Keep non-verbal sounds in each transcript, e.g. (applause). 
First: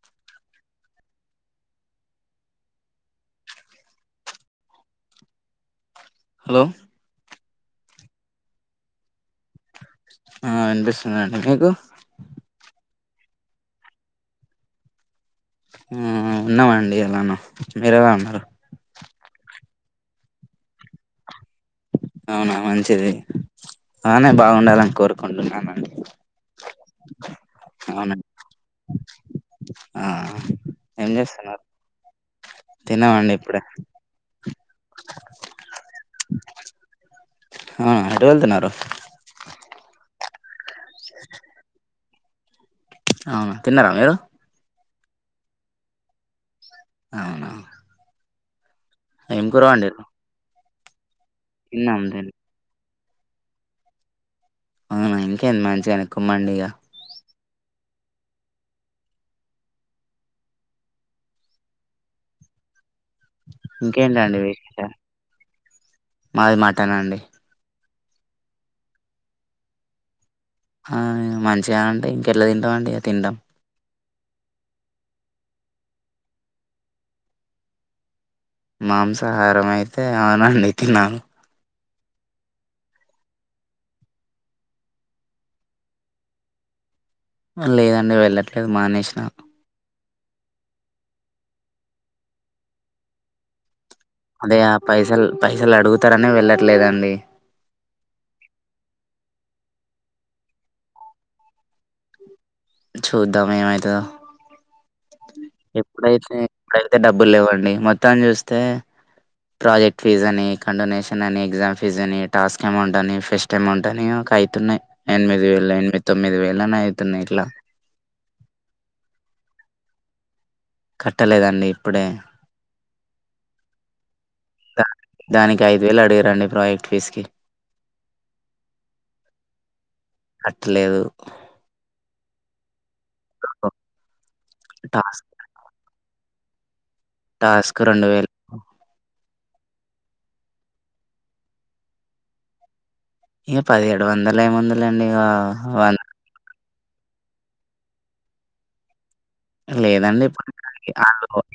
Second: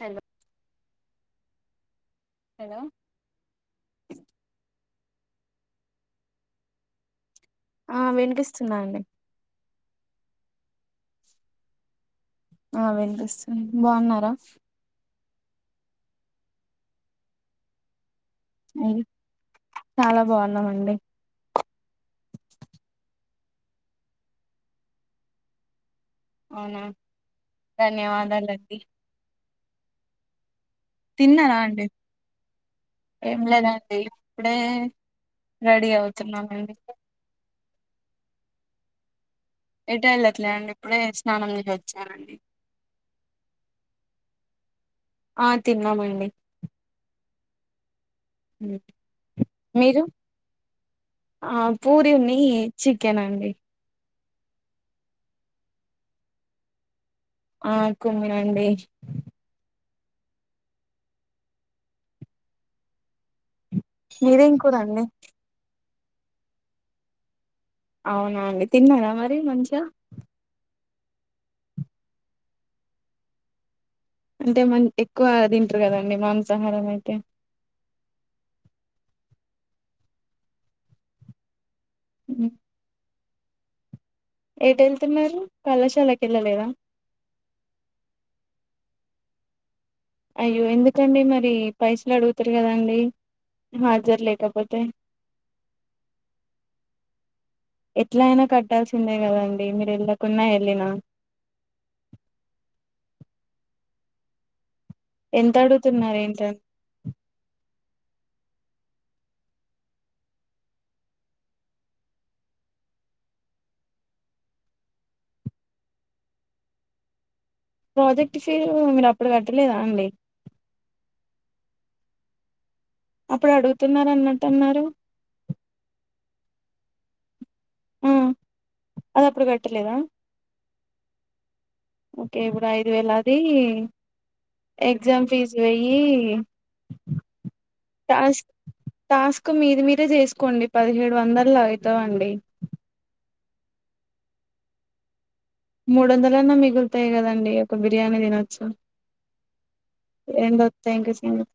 Hello hello hello ఆ విన్పిస్తూనండి. ఆ వినంబిసునండి. మీకు ఆ వినబిసుంద్ బావన్నారా. హు ఉన్నామండి ఎలానో మీర్ ఎలా ఉన్నారో అయ్ చాలా బావున్నామండి. అవునా మంచిది ఆమె బావుండాలని కోరుకుంటున్నానండి. అవునా ధన్యవాదలండి. ఆహా తిన్నారండి. తిన్నామండి ఏం ఇప్పుడే లేదండి ఇప్పుడే రెడీ అవుతున్నామండి. హా ఎటు వెళ్తున్నారు. ఎటు వెళ్ళట్లే అండి ఇప్పుడే స్నానం చేసి వచ్చానండి అవునా తిన్నారా మీరు ఆ తిన్నామండి. అవునా హు్ ఏం కూరవండిరు. ఆ పూరివుని చికెన్ అండి. అవునా ఇంకేంది మంచిగనే కుమ్మండిగా ఆ కుమ్మనండి. ఇంకేంటండి మీదేం కూర విశేషాలు అండి మాది మటనండి. అవునా అండి. తిన్నారా మరి మంచ్య ఆ మంచిగా అంటే ఇంకేట్లా తింటావండి తిండం. అంటే మన్ ఎక్కువ దీంట్రా కదండి మాంసాహారమైతే మాంసాహారం అయితే అవునండి తిన్నన్ హుహ్ ఎట్ ఏళ్తున్నారు కళాశాలక్ ఏళ్ళలేదా లేదండి వెళ్ళట్లేద్ మానేష్నా అయ్యో ఎందుకండి మరి పైసలు అడుగుతారు గదాండి. అదే ఆ పైసల్ పైసలు అడుగుతర్ అనే వెళ్ళట్లేదండి. ఎట్లైనా కట్టాల్సిందే గదాన్ మీ మీర్ ఏళ్ళకున్నా ఏళ్ళిన చూద్దాం ఏమైతదో ఎంత అడుగుతున్నారు ఎప్పుడైతే ఏంటండి ఎప్పుడైతే డబ్బుల్ లేవండి మొత్తం చూస్తే ప్రాజెక్ట్ ఫీజ్ అని, కండోనేషన్ అని ఎగ్జామ్ ఫీజ్ అని, టాస్క్ ఏమౌంట్ అని, ఫెస్ట్ ఏమౌంటానేవ్ కైతున్నాయ్ ఎనిమిద్ వేలు, ఎనిమిద్ తొమ్మిది వేలైనా అయితున్నాయ్ ఇట్లా ప్రాజెక్ట్ ఫీరు మీర్ అప్పుడు గట్టలేదా అండి. కట్టలేదండి. ఇప్పుడే అప్పుడు అడుగుతున్నారు అన్నట్టు అన్నారు దాన్ దానికి ఐదు వేలు అడిగారండి ప్రాజెక్ట్ ఫీస్కి ఉహ్ అది అప్పుడు గట్టిలేదా తుళ్లులేదు ఓకే ఇప్పుడ్ ఐదు వేల్ అది టాస్క్ ఎగ్జామ్ ఫీజు వేయి టాస్క్ రొండు వేల్ కు మీద్ మీరే జేసుకోండి. పదిహేడు వందలా అయితవండి. ఇగా పదిహేడు వందలు ఏముంది లేండి. ఇగా మూడోందాలన్న మిగుల్తాయ్ కదండి. ఒక బిర్యానీ దినొచ్చు. లేదండి. ఇప్పుడు దిసుకోడానికి అల్ ఓ సంగతి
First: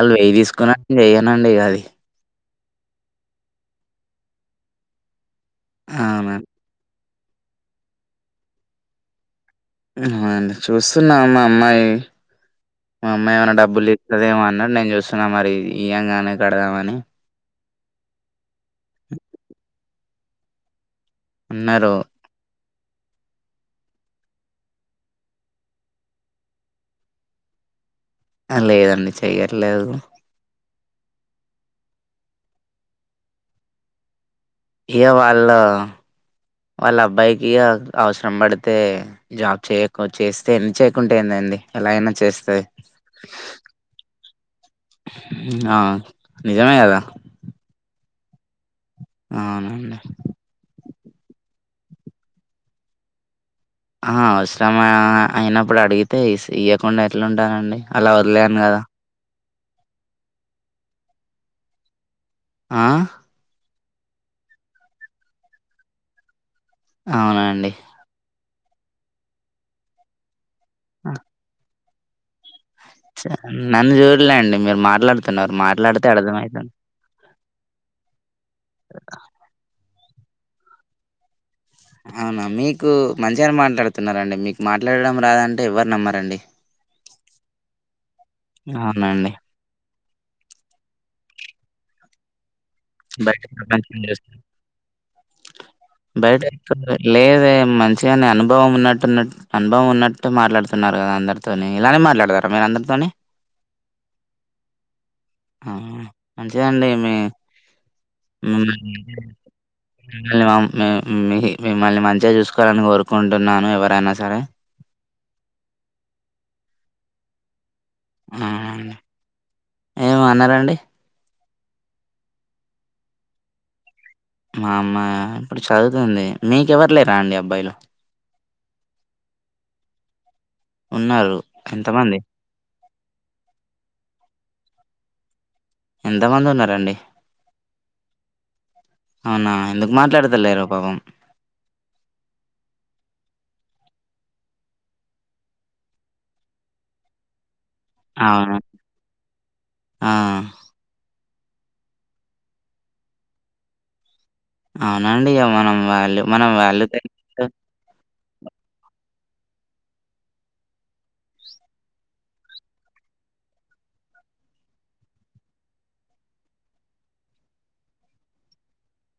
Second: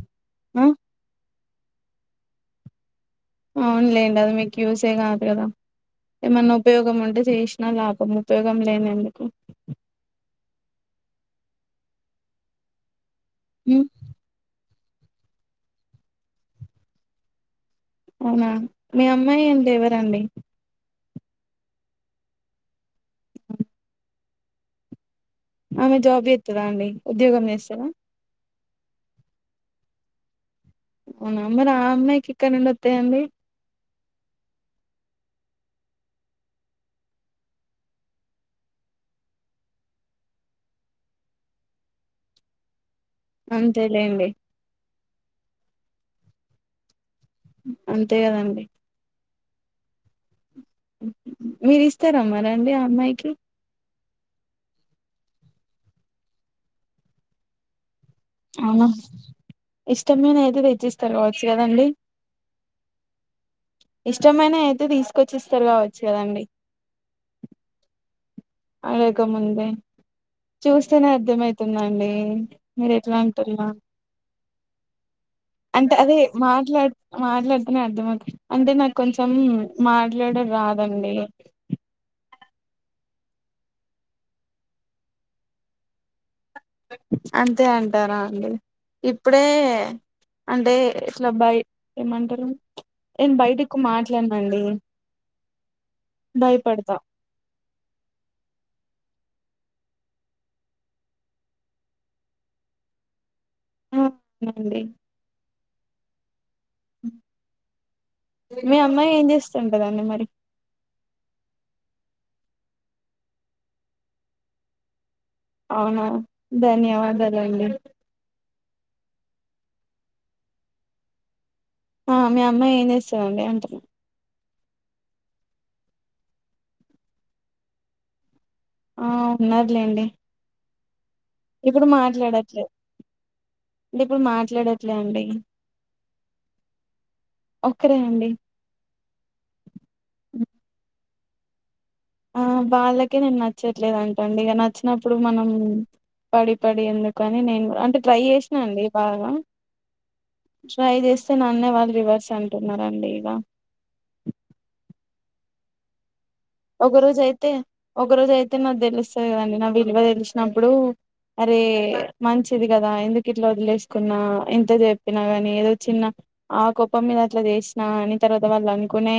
అల్ వేయి ఆ దిసుకొనండి ఏయనండి ఇగ అది. అవున్ లేండి. అది మీకు యూసే కాదు కదా అవునండి. ఏమన్నా ఉపయోగం ఉంటే జెశనా లాభం ఉపయోగం లేన్ ఎందుకు హు్వన్ చూస్తున్నామ్ మా అమ్మాయి మా అమ్మాయి ఏవన్నా ఉమ్ డబ్బుల్ జీతదేవనన్ నేన్ జుస్తున్నా మరి ఇయంగానే కడదావన్నీ అవునా మీ అమ్మాయి అంతర్ ఎవరండి ఉన్నారు ఆమె జాబ్ చేతదా అండి ఉద్యోగం చేస్తాదా ఆ లేదండి చెయ్యట్లేదు అవునా ఆ అమ్మాయికి ఎక్కడ నుండి వతాయండి ఇయ వాళ్ళ వాళ్ళ అబ్బాయికి అవసరం పడితే జాబ్ చేయకు చేస్తే ఎన్ చేయకుంటేందం అండి ఎలాయినా చేస్తాయ్ అంతే లేండి హ్మ్. ఆ! నిజమే కదా అంతే కదండి అవునండి మీరు ఇస్తారమ్మా రండి ఆ అమ్మాయికి ఆ అవసరం అయినప్పుడు అడిగితే ఇయ్యకుండా ఎట్లుంటనండి అలా వదిలేయను కదా ఇష్టం మీద అయితే తెచ్చిస్తారు కావచ్చు కదండి ఆ ఇష్టమైన అయితే తీసుకొచ్చిస్తారు కావచ్చు కదండి అవునండి అడగకముందే చూస్తేనే అర్థం అయితుందండి నన్ని చూడలే అండి మీరు మాట్లాడు అంటే అదే మాట్లాడు మాట్లాడు అని అర్థంవుతు అంటే నాకు కొంచెం మాట్లాడం రాదండి అవునా మీకు మంచిగానే మాట్లాడుతున్నారండి మీకు మాట్లాడడం రాదంటే ఎవరు నమ్మరండి అంతే అంటారా అండి అవునండి. ఇప్పుడే అంటే ఇట్ల బయ్ ఏమంటారు నేను బయట బయటకి ప్రపంచం చూస్తే మాట్లాడనండి బయట ఎ భయపడతా లేదే మంచిగానే అనుభవం ఉన్నట్ టున్నట్ అనుభవం ఉన్నట్టు మాట్లాడుతున్నారు కదా అందరితోని ఇలానే మాట్లాడతారా మీరు అందరితోని ఆ నండి ఆ మంచిదండి మీ హ్మ్ మీ అమ్మాయి ఏం చేస్తుంటదండి మరి (unintelligible) మీ మిమ్మల్ని మంచిగా చూసుకోవాలని కోరుకుంటున్నాను ఎవరైనా సరే అవునా ధన్యవాదాలండి అవునండి ఏమో అన్నరండి ఆ మీ అమ్మాయి చేస్తది అంటున్నా మా అమ్మయా ఇప్పుడు చదువుతుంది మీకెవరు లేరా అండి అబ్బాయిలు ఆ ఉన్నారులేండి ఉన్నారు. ఇప్పుడు ఎంతమంది మాట్లాడట్లే ఇప్పుడు మాట్లాడట్లే అండి ఎంతమంది ఉన్నారండి ఒక్కరే అండి అవునా ఎందుకు మాట్లాడతలేరు పాపం ఆ వాళ్ళకే నేను నచ్చట్లేదు అంటండి ఇగ నచ్చినప్పుడు మనం పడి పడి ఎందుకని నేను గుడ్ అంటే ట్రై అవును. చేసనా అండి బాగా ఆ! ట్రై చేస్ చ నన్నే వాళ్ళు రివర్స్ అంటున్నారండి ఇలా అవునా అండి ఇగ మనం వాల్యూ మనం వాల్యూ ఒక రోజు తెలీకా అయితే ఒక రోజు అయితే నాకు తెలుస్తది కదండి నా విలువ తెలిసినప్పుడు అరే మంచిది కదా ఎందుకు ఇట్లా వదిలేసుకున్నా ఎంత చెప్పినా కాని ఏదో చిన్న ఆ కోపం మీద అట్లా చేసినా అని తర్వాత వాళ్ళు అనుకోనే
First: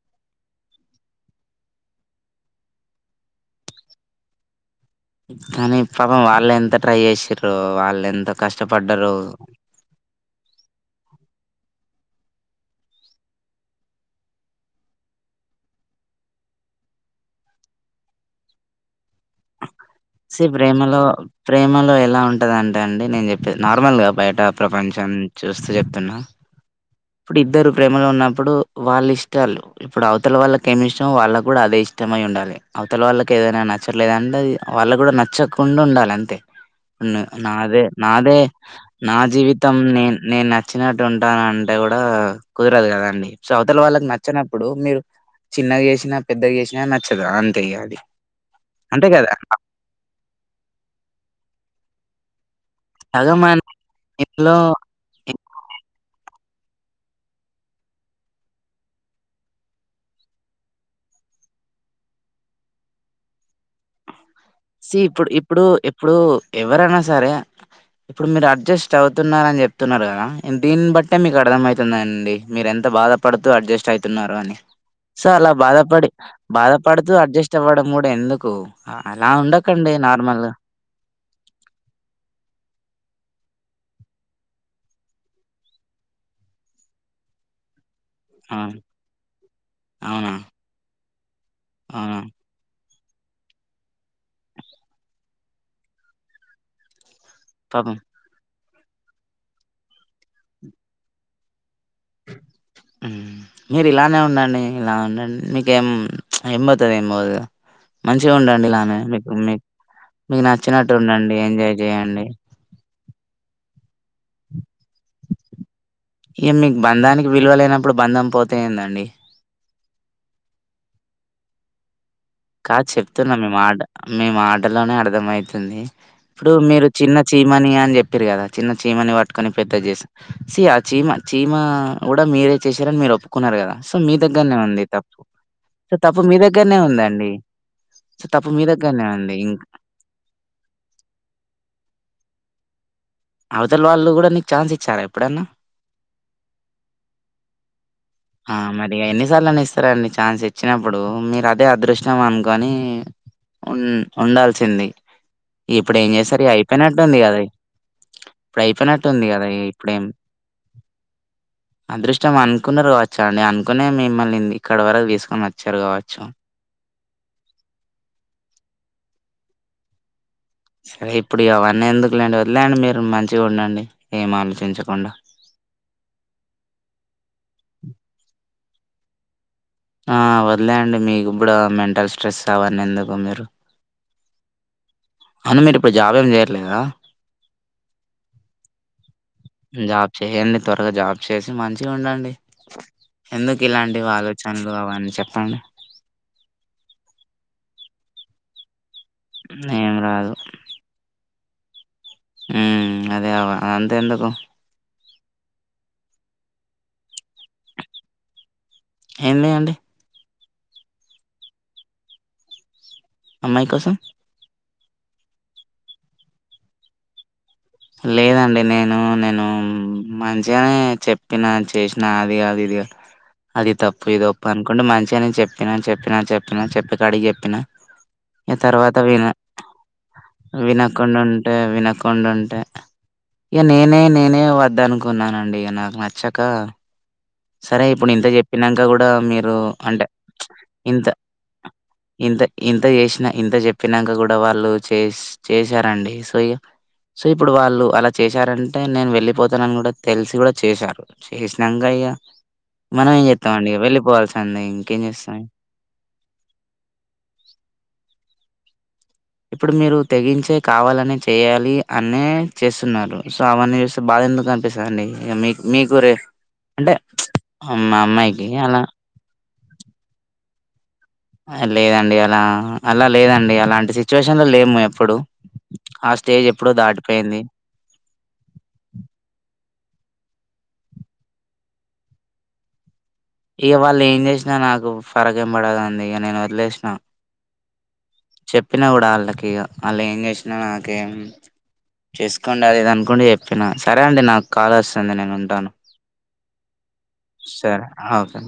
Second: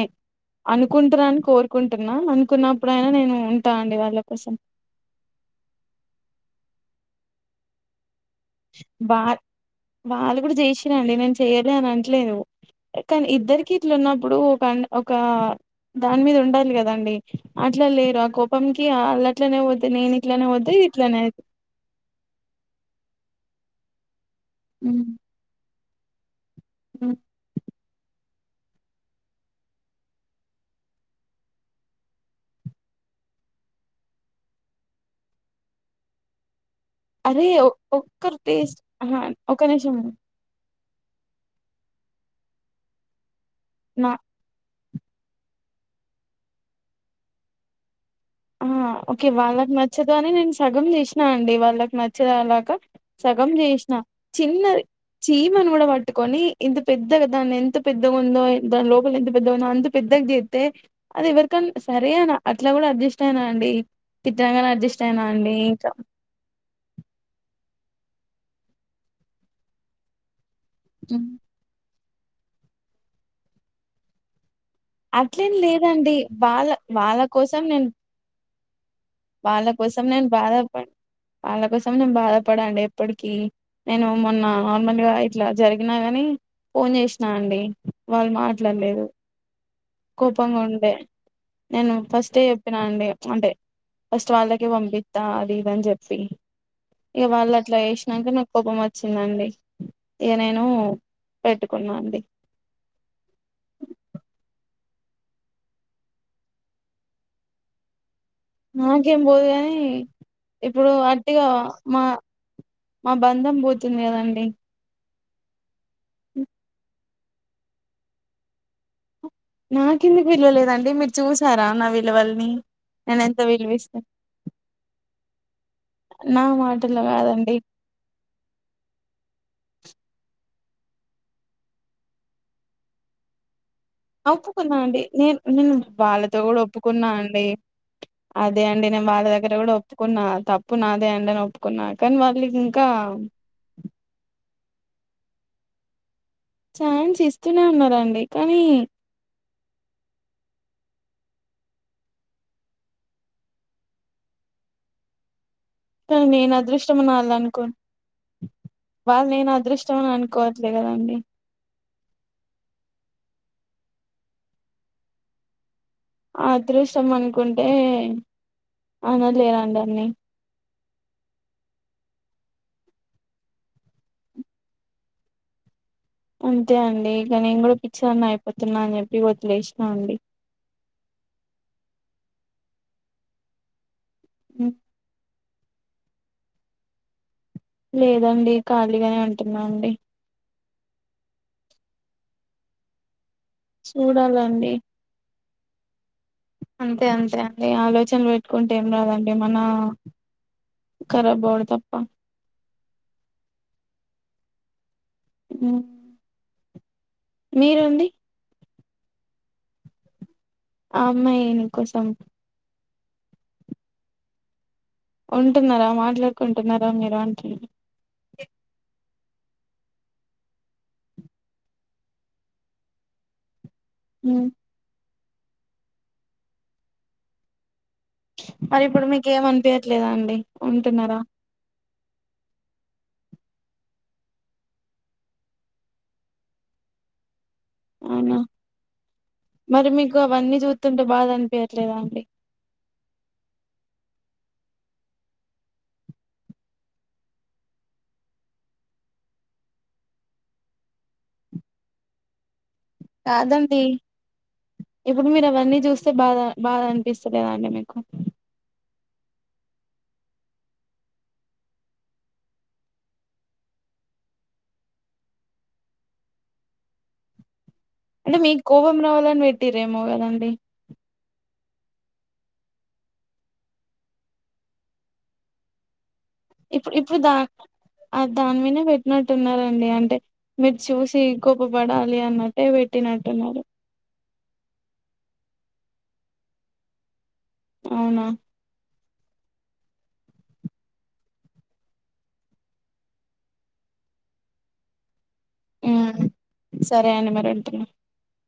అనుకుంటున్నారాని కోరుకుం టున్నా అనుకున్నప్పుడుయినా నేను ఉంటా అండి వాళ్ళ కోసం కానీ పాపం వాళ్ళు ఎంత ట్రై చేసిరో వాళ్ళు ఎంత కష్టపడ్డారు ఇప్పుడు చేసాండి నేను చెయ్యాలి అని అట్లేదు కానీ ఇద్దరికి ఇట్లు ఉన్నప్పుడు ఒక ఒక దాని మీద ఉండాలి కదండి అట్లా లేరు ఆ కోపంకి ఆ స ప్రేమలో ప్రేమలో ఎలా ఉంటదంటే అండి నేను చెప్ నార్మల్ గా బయట ప్రపంచం చూస్తూ చెప్తున్నా ఇప్పుడు ఇద్దరు ప్రేమలో ఉన్న ఇప్పుడు వాళ్ళు ఇష్టాలు ఇప్పుడు అవతల వాళ్ళ కెమిష్టం వాళ్ళ కూడా అదే ఇష్టమై ఉండాలి అవతల వాళ్ళకి ఏదనా నచ్చట్లేదు అంటే అది వాళ్ళ కూడా నచ్చకుండా ఉండాలి అంతే అరే ఒ- నాదే నాదే ఒక్కరు టేస్ట్ నా ఆహా ఒక జీవితం నిమిషం నే నేను న నచ్చినట్టు ఉంటానంటే కూడా కుదరదు కదండి సో అవతల వాళ్ళకి నా నచ్చినప్పుడు మీరు చిన్నగా చేసినా పెద్దగా చేసినా నచ్చదు అంతేగా అది ఉ అంతే ఓకే కదా వాళ్ళకి నచ్చదు అని నేను సగం తీసినా అండి వాళ్ళకి నచ్చదు అలాగా సగం చేసిన మందిలో చిన్న చీమను కూడా పట్టుకొని ఇంత పెద్దగా దాని ఎంత పెద్ద ఉందో దాని లోపలి ఎంత పెద్దగా ఉందో అంత పెద్దగా చేతే అది ఎవరిక సరే అనా అట్లా కూడా అడ్జస్ట్ అయినా అండి తిట్టనంగానే సీ అడ్జస్ట్ అయినా ఇప్పుడు అండి ఇప్పుడు ఇంకా ఇప్పుడు ఎవరైనా సరే ఇప్పుడు మీరు అడ్జస్ట్ అవుతున్నార అని చెప్తున్నారు కదా దీని బట్టే ఉమ్. మీకు అర్థమవుతందన్ డి మీరెంత బాధపడుతూ అడ్జస్ట్ అయితున్నారు అని సో అలా అట్లేం బాధపడి లేదండి వాళ్ళ బాధపడుతూ వాళ్ళ అడ్జస్ట్ కోసం అవ్వడం నేను కూడా ఎందుకు అ- అలా వాళ్ళ ఉండకండి కోసం నేను నార్మల్గా బాధప వాళ్ళ కోసం నేను బాధపడండి ఎప్పటికిీ నేను మొన్న నార్మల్గా ఇట్లా జరిగినా గాని ఫోన్ చేసినా అండి వాళ్ళు ఆ! మాట్లాడలేదు అవునా కోపంగా ఉండే నేను అవునా ఫస్టే చెప్పినా అండి అంటే ఫస్ట్ వాళ్ళకి పంపిస్తా అది ఇదని చెప్పి ఇక వాళ్ళు అట్లా పాపం వేసినాక నాకు కోపం వచ్చిందండి ఇగ నేను పెట్ మీరు ఇలానే ఉండండి ఇలా ఉండండి నీకేం ఏం పోతది ఏం పోదు కదా మంచిగా ఉండండి ఇలానే నాకేం మీకు పోదు మీ కాని మీకు ఇప్పుడు నచ్చినట్టు ఉండండి అట్టిగా ఎంజాయ్ మా చేయండి మా బంధం పోతుంది కదండి ఇ మీకు బంధానికి విలువ లేనప్పుడు బంధం పోతేందండి నాకెందుకు విలువ లేదండి మీరు చూసారా నా విలు కాదు చెప్తున్నాం మేము మాట మేము మాటలోనే అర్థం అయితుంది నా ఇప్పుడు మీరు మాటలు చిన్న చి కాదండి చీమని అని చెప్పిరు కదా చిన్న చీమని పట్టుకొని పె జ చేస్ ఆ చీమ చీమ కూడా మీరే చేశారని మీరు ఒప్పుకున్నారు కదా సో మీ ఆ దగ్గరనే ఒప్పుకున్నా ఉంది అండి తప్పు నేను నేను సో తప్పు మీ వాళ్ళతో కూడా దగ్గరనే ఒప్పుకున్నా అన్ ఉందండి సో తప్పు అదే మీ అండి దగ్గరనే నేను వాళ్ళ ఉంది ఇం దగ్గర కూడా ఒప్పుకున్నా తప్పు నాదే అండి అని ఒప్పుకున్నా కానీ వాళ్ళు ఇంకా అవతల వాళ్ళు కూడా నీకు ఛాన్స్ ఇచ్చారా ఎప్పుడన్నా ఛాన్స్ ఇస్తూనే ఉన్నారండి కానీ సరేండి ఛాన్స్ ఇచ్చినప్పుడు మీరు అదే అదృష్టం అనుకొని ఉ ఉండాల్సింది ఇప్పుడు ఏం కానీ చేసారు నేను అదృష్టం అయిపోయినట్టుంది అనాలి కదా అనుకోను ఇప్పుడు అయిపోయినట్టు ఉంది వాళ్ళు కదా నేను అదృష్టం ఇప్పుడేం అని అనుకోవట్లే కదండి అదృష్టం అనుకున్నారు కావచ్చా అండి అనుకునే మిమ్మల్ని ఎక్కడి వరకు తీసుకొని వచ్చారు కావచ్చు అదృష్టం అనుకుంటే అన లేరండి అన్ని సరే ఇప్పుడు అవన్నీ ఎందుకులేండి వదిలేండి మీరు మంచిగా ఉండండి ఏం ఆలోచించకుండా అంతే అండి ఇక నేను కూడా పిచ్చోని అయిపోతున్నా అని చెప్పి వదిలేస్ ఆ వదిలే అండి మీకిప్పుడు మెంటల్ స్ట్రెస్ అవన్ని ఎందుకు మీరు ఉ అవును మీరు ఇప్పుడు జాబ్ ఏం చేయట్లేదా లేదండి ఖాళీగానే అంటున్నా అండి జాబ్ చేయండి త్వరగా జాబ్ చేసి మంచిగా ఉండండి ఎందుకు ఇలాంటివి చూడాలండి ఆలోచనలు అవని చెప్పండి అంతే అంతే అండి ఆలోచనలు పెట్టుకుంటే ఏం రాదండి మన ఏం కార బోడ్ చెప్ప హం అదే అవ అదంతా ఎందుకు ఉ మీరండి ఏం లేయంండి అమ్మాయినికోసం అమ్మాయి కోసం ఉంటున్నారా మాట్లాడుకుంటున్నారా మీరు అంట లేదండి నేను నే నేను మంచిగానే చెప్పిన చేసిన అది కాదు ఇది అది తప్పు ఇదిొప్పు అనుకుంటే మంచిగా నేను చెప్పినా చెప్పినా చెప్పినా చెప్పి కాడికి చెప్పినా ఈ మరి తర్వాత ఇప్పుడు విన మీకు ఏం అనిపియట్లేదా అండి ఉంటున్నారా వినకుండా ఉంటే వినకుండా ఉంటే ఇగ నేనే నేనే వద్ద అనుకున్నానండి ఇ నాకు నచ్చక సరే ఇప్పుడు ఇంత అవునా చెప్పినాక కూడా మీరు మరి అంటే మీకు అవన్నీ చూస్తుంటే ఇంత బాధ అనిపియట్లేదా అండి ఇంత ఇంత చేసినా ఇంత చెప్పినాక కూడా ఇ వాళ్ళు చే చేసారండి సో ఇ సో ఇప్పుడు వాళ్ళు అలా చేశారంటే నేను వెళ్ళిపోతానని కూడా తెలిసి కూడా చేశారు చేసినాక ఇగ మనం ఏం చెస్తామండి కాదండి వెళ్లి పోవల్సింది ఇప్పుడు మీరు అవన్నీ చూస్తే బాధ బాధ అనిపిస్తలేదాండి మీకు ఇప్పుడు మీరు తెగించే కావాలని చేయాలి అనే చేస్తున్నారు సో అవన్నీ చూస్తే బాధ ఎందుకు కనిపిస్తందిండి ఇక మీ మీకు రే అంటే మా అంటే అమ్మాయికి మీకు అలా కోపం రావాలని పెట్టిరేమోకదండి లేదండి అలా అలా లేదండి అలాంటి సిచ్యువేషన్లు లేము ఎప్పుడు స్టేజ్ ఎప్పుడో ఇప్పుడు ఇప్పుడు దా దాటిపోయింది దాని మీద పెట్టినట్టున్నారండి అంటే మీరు చూసి గొప్ప పడాలి అన్నట్టేట్ ఇక వాళ్ళు ఏం చేసినా నాకు ఫరక ఏం పడదు అం ఇక నేను వదిలేసినా అవునా చెప్పినా కూడా వాళ్ళకి వాళ్ళు ఏం చేసినా నాకేం చేసుకోండి అ ఇది అనుకుంటే చెప్పినను సరే అండి నాకు కాల్ వస్తుంది నేను ఉమ్. సరే అండి మరి ఉంటున్నా సరే అవుకే